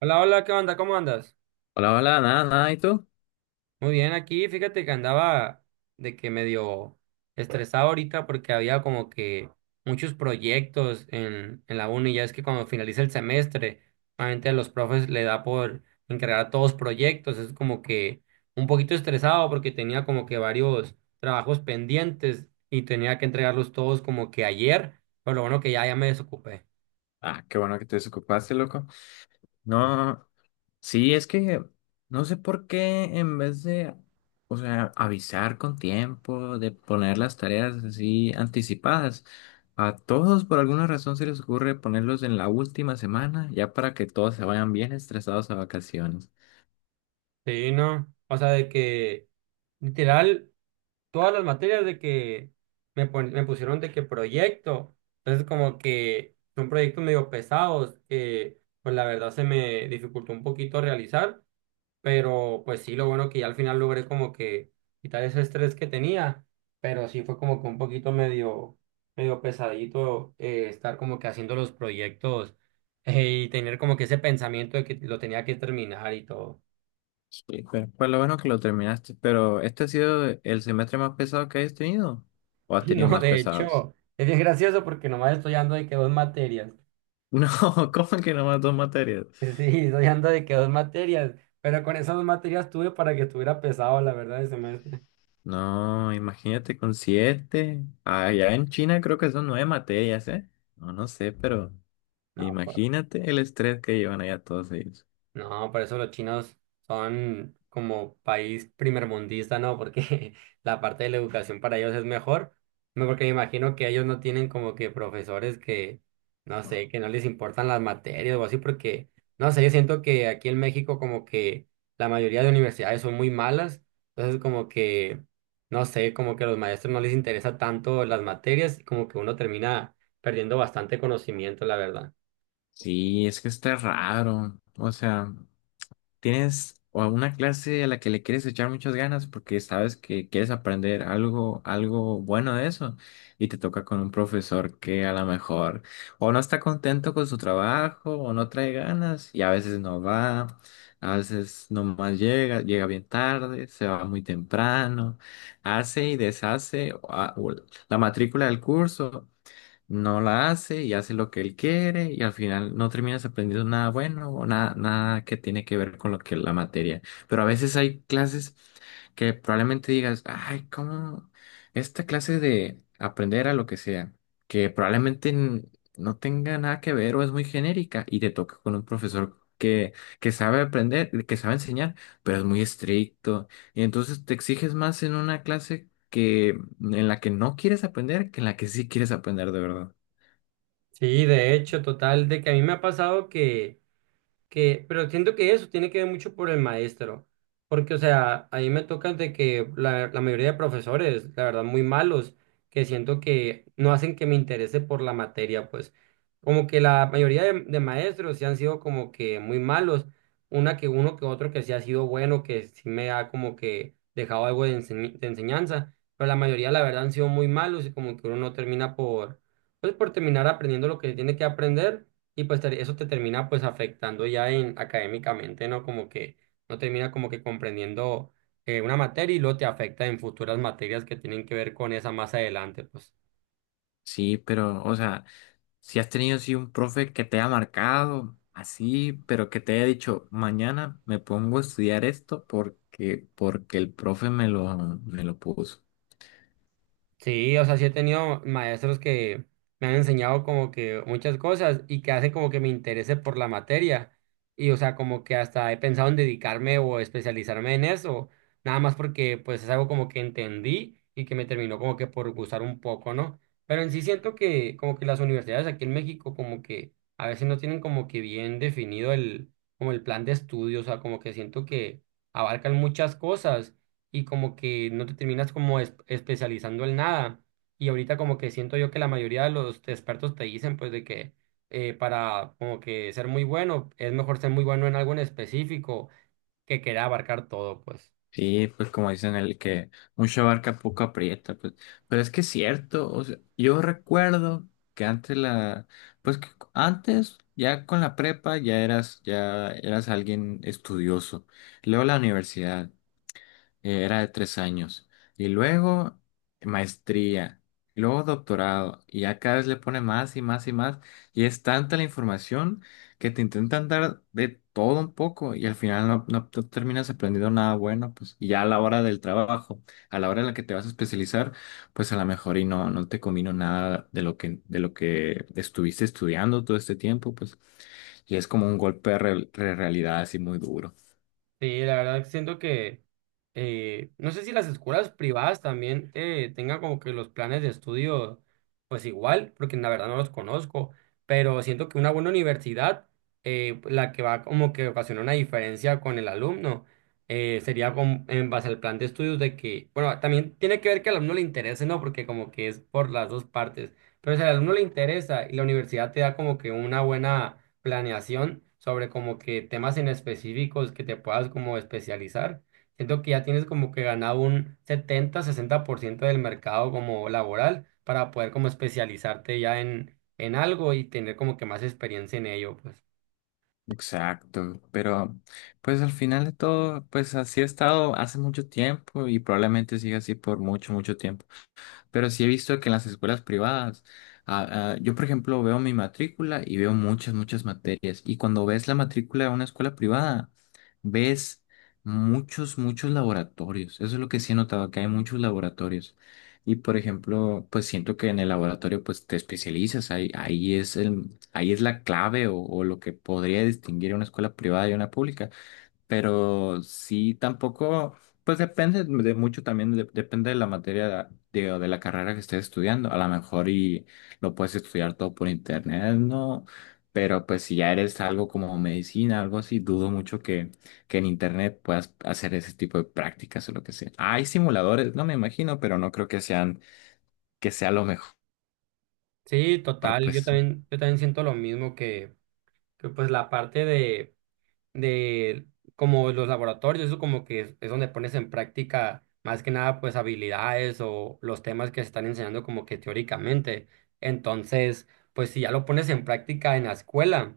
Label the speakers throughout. Speaker 1: Hola, hola, ¿qué onda? ¿Cómo andas?
Speaker 2: Hola, hola, nada, nada, ¿y tú?
Speaker 1: Muy bien, aquí fíjate que andaba de que medio estresado ahorita porque había como que muchos proyectos en la uni. Ya es que cuando finaliza el semestre, normalmente a los profes le da por encargar todos proyectos. Es como que un poquito estresado porque tenía como que varios trabajos pendientes y tenía que entregarlos todos como que ayer, pero lo bueno que ya me desocupé.
Speaker 2: Ah, qué bueno que te desocupaste, loco. No, sí, es que no sé por qué en vez de, o sea, avisar con tiempo, de poner las tareas así anticipadas, a todos por alguna razón se les ocurre ponerlos en la última semana, ya para que todos se vayan bien estresados a vacaciones.
Speaker 1: Sí, ¿no? O sea, de que literal, todas las materias de que me pusieron de que proyecto. Entonces como que son proyectos medio pesados que pues la verdad se me dificultó un poquito realizar, pero pues sí, lo bueno que ya al final logré como que quitar ese estrés que tenía, pero sí fue como que un poquito medio pesadito estar como que haciendo los proyectos y tener como que ese pensamiento de que lo tenía que terminar y todo.
Speaker 2: Sí, pero pues lo bueno que lo terminaste, pero ¿este ha sido el semestre más pesado que hayas tenido? ¿O has
Speaker 1: Y
Speaker 2: tenido
Speaker 1: no,
Speaker 2: más
Speaker 1: de
Speaker 2: pesados?
Speaker 1: hecho, es bien gracioso porque nomás estoy dando de que dos materias.
Speaker 2: No, cómo que nomás dos materias?
Speaker 1: Sí, estoy ando de que dos materias, pero con esas dos materias tuve para que estuviera pesado, la verdad, el semestre.
Speaker 2: No, imagínate con siete. Allá en China creo que son nueve materias, ¿eh? No, no sé, pero
Speaker 1: No, pues.
Speaker 2: imagínate el estrés que llevan allá todos ellos.
Speaker 1: No, por eso los chinos son como país primermundista, ¿no? Porque la parte de la educación para ellos es mejor, no, porque me imagino que ellos no tienen como que profesores que, no sé, que no les importan las materias o así, porque, no sé, yo siento que aquí en México como que la mayoría de universidades son muy malas, entonces como que, no sé, como que a los maestros no les interesa tanto las materias, como que uno termina perdiendo bastante conocimiento, la verdad.
Speaker 2: Sí, es que está raro. O sea. ¿Tienes o alguna clase a la que le quieres echar muchas ganas porque sabes que quieres aprender algo, algo bueno de eso? Y te toca con un profesor que a lo mejor o no está contento con su trabajo o no trae ganas y a veces no va, a veces nomás llega, llega bien tarde, se va muy temprano, hace y deshace o la matrícula del curso no la hace y hace lo que él quiere y al final no terminas aprendiendo nada bueno o nada, nada que tiene que ver con lo que la materia. Pero a veces hay clases que probablemente digas, ay, ¿cómo esta clase de aprender a lo que sea, que probablemente no tenga nada que ver o es muy genérica y te toca con un profesor que sabe aprender, que sabe enseñar, pero es muy estricto y entonces te exiges más en una clase que en la que no quieres aprender que en la que sí quieres aprender de verdad.
Speaker 1: Sí, de hecho, total, de que a mí me ha pasado que, pero siento que eso tiene que ver mucho por el maestro, porque, o sea, a mí me toca de que la mayoría de profesores, la verdad, muy malos, que siento que no hacen que me interese por la materia, pues, como que la mayoría de maestros sí han sido como que muy malos, una que uno que otro que sí ha sido bueno, que sí me ha como que dejado algo de enseñanza, pero la mayoría, la verdad, han sido muy malos y como que uno no termina por, pues, por terminar aprendiendo lo que tiene que aprender y pues eso te termina pues afectando ya en académicamente, ¿no? Como que no termina como que comprendiendo una materia y luego te afecta en futuras materias que tienen que ver con esa más adelante, pues.
Speaker 2: Sí, pero, o sea, si has tenido así un profe que te ha marcado así, pero que te haya dicho, mañana me pongo a estudiar esto porque el profe me lo puso.
Speaker 1: Sí, o sea, sí he tenido maestros que me han enseñado como que muchas cosas y que hacen como que me interese por la materia. Y o sea, como que hasta he pensado en dedicarme o especializarme en eso, nada más porque pues es algo como que entendí y que me terminó como que por gustar un poco, ¿no? Pero en sí siento que como que las universidades aquí en México como que a veces no tienen como que bien definido el como el plan de estudio, o sea, como que siento que abarcan muchas cosas y como que no te terminas como especializando en nada. Y ahorita como que siento yo que la mayoría de los expertos te dicen pues de que para como que ser muy bueno es mejor ser muy bueno en algo en específico que querer abarcar todo pues.
Speaker 2: Sí, pues como dicen el que mucha barca poco aprieta, pues, pero es que es cierto, o sea, yo recuerdo que antes pues que antes ya con la prepa ya eras alguien estudioso, luego la universidad era de 3 años. Y luego maestría, y luego doctorado, y ya cada vez le pone más y más y más. Y es tanta la información que te intentan dar de todo un poco y al final no, no te terminas aprendiendo nada bueno, pues y ya a la hora del trabajo, a la hora en la que te vas a especializar, pues a lo mejor y no, no te combino nada de lo que estuviste estudiando todo este tiempo, pues y es como un golpe de de realidad así muy duro.
Speaker 1: Sí, la verdad siento que no sé si las escuelas privadas también tengan como que los planes de estudio pues igual, porque la verdad no los conozco, pero siento que una buena universidad, la que va como que ocasiona una diferencia con el alumno, sería con, en base al plan de estudios de que, bueno, también tiene que ver que al alumno le interese, ¿no? Porque como que es por las dos partes, pero si al alumno le interesa y la universidad te da como que una buena planeación sobre como que temas en específicos que te puedas como especializar. Siento que ya tienes como que ganado un setenta 60% del mercado como laboral para poder como especializarte ya en algo y tener como que más experiencia en ello, pues.
Speaker 2: Exacto, pero pues al final de todo, pues así ha estado hace mucho tiempo y probablemente siga así por mucho, mucho tiempo. Pero sí he visto que en las escuelas privadas, ah, ah, yo por ejemplo veo mi matrícula y veo muchas, muchas materias. Y cuando ves la matrícula de una escuela privada, ves muchos, muchos laboratorios. Eso es lo que sí he notado, que hay muchos laboratorios. Y por ejemplo, pues siento que en el laboratorio pues te especializas, ahí, ahí es la clave o lo que podría distinguir a una escuela privada y a una pública, pero sí tampoco, pues depende de mucho también, depende de la materia de, o de la carrera que estés estudiando. A lo mejor y lo puedes estudiar todo por internet, ¿no? Pero pues si ya eres algo como medicina, algo así, dudo mucho que en internet puedas hacer ese tipo de prácticas o lo que sea. Hay simuladores, no me imagino, pero no creo que sean, que sea lo mejor,
Speaker 1: Sí, total, yo
Speaker 2: pues.
Speaker 1: también, yo también siento lo mismo que, pues la parte de como los laboratorios, eso como que es donde pones en práctica más que nada pues habilidades o los temas que se están enseñando como que teóricamente. Entonces, pues si ya lo pones en práctica en la escuela,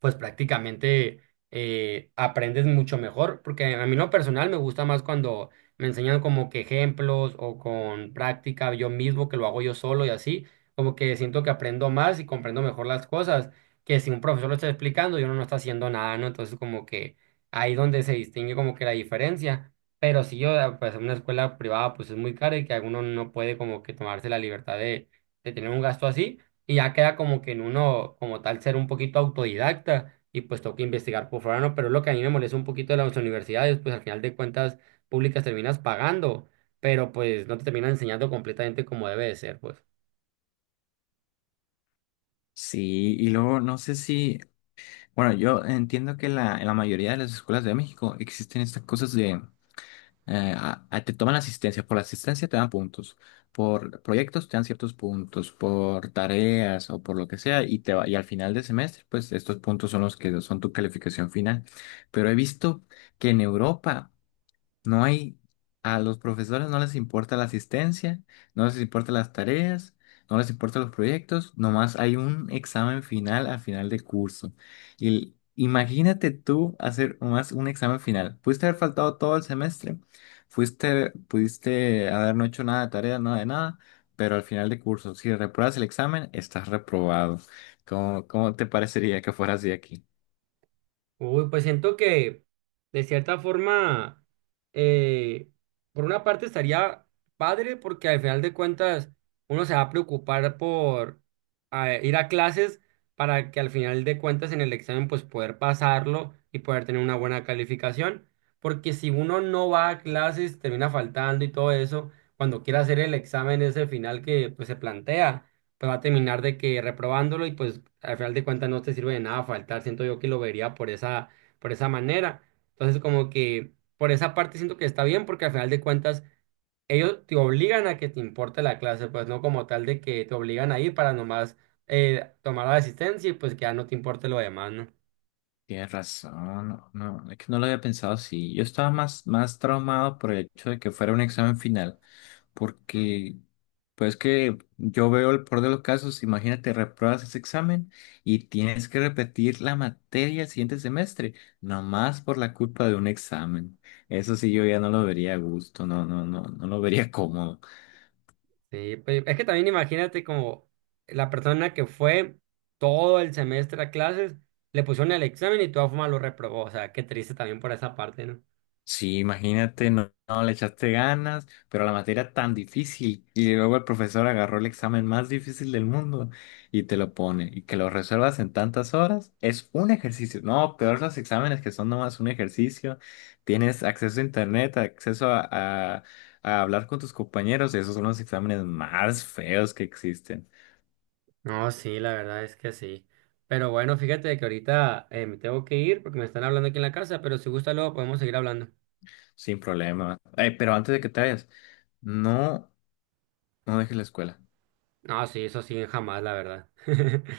Speaker 1: pues prácticamente aprendes mucho mejor, porque a mí en lo personal me gusta más cuando me enseñan como que ejemplos o con práctica yo mismo, que lo hago yo solo y así, como que siento que aprendo más y comprendo mejor las cosas, que si un profesor lo está explicando y uno no está haciendo nada, ¿no? Entonces como que ahí donde se distingue como que la diferencia. Pero si yo, pues en una escuela privada pues es muy cara y que alguno no puede como que tomarse la libertad de tener un gasto así y ya queda como que en uno, como tal, ser un poquito autodidacta y pues toca investigar por fuera, ¿no? Pero es lo que a mí me molesta un poquito de las universidades, pues al final de cuentas públicas terminas pagando, pero pues no te terminan enseñando completamente como debe de ser, pues.
Speaker 2: Sí, y luego no sé si, bueno, yo entiendo que en la mayoría de las escuelas de México existen estas cosas te toman asistencia, por la asistencia te dan puntos, por proyectos te dan ciertos puntos, por tareas o por lo que sea, y, y al final de semestre, pues estos puntos son los que son tu calificación final. Pero he visto que en Europa no hay, a los profesores no les importa la asistencia, no les importa las tareas, no les importan los proyectos, nomás hay un examen final al final de curso. Y el- imagínate tú hacer nomás un examen final. Pudiste haber faltado todo el semestre, fuiste, pudiste haber no hecho nada de tarea, nada de nada, pero al final de curso, si repruebas el examen, estás reprobado. ¿Cómo te parecería que fuera así aquí?
Speaker 1: Uy, pues siento que de cierta forma, eh, por una parte estaría padre porque al final de cuentas uno se va a preocupar por ir a clases para que al final de cuentas en el examen pues poder pasarlo y poder tener una buena calificación. Porque si uno no va a clases, termina faltando y todo eso, cuando quiera hacer el examen ese final que pues se plantea pues va a terminar de que reprobándolo y pues al final de cuentas no te sirve de nada faltar. Siento yo que lo vería por esa manera. Entonces como que por esa parte siento que está bien porque al final de cuentas ellos te obligan a que te importe la clase, pues no como tal de que te obligan a ir para nomás tomar la asistencia y pues que ya no te importe lo demás, ¿no?
Speaker 2: Tienes razón, no, no, es que no lo había pensado así. Yo estaba más, más traumado por el hecho de que fuera un examen final, porque pues que yo veo el peor de los casos, imagínate, repruebas ese examen y tienes que repetir la materia el siguiente semestre, nomás por la culpa de un examen. Eso sí, yo ya no lo vería a gusto, no, no, no, no lo vería cómodo.
Speaker 1: Sí, pues es que también imagínate como la persona que fue todo el semestre a clases, le pusieron el examen y de todas formas lo reprobó, o sea, qué triste también por esa parte, ¿no?
Speaker 2: Sí, imagínate, no, no le echaste ganas, pero la materia era tan difícil y luego el profesor agarró el examen más difícil del mundo y te lo pone y que lo resuelvas en tantas horas es un ejercicio. No, peor los exámenes que son nomás un ejercicio. Tienes acceso a internet, acceso a, a hablar con tus compañeros. Esos son los exámenes más feos que existen,
Speaker 1: No, sí, la verdad es que sí. Pero bueno, fíjate que ahorita me tengo que ir porque me están hablando aquí en la casa, pero si gusta luego podemos seguir hablando.
Speaker 2: sin problema. Pero antes de que te vayas, no, no dejes la escuela.
Speaker 1: No, sí, eso sí, jamás, la verdad.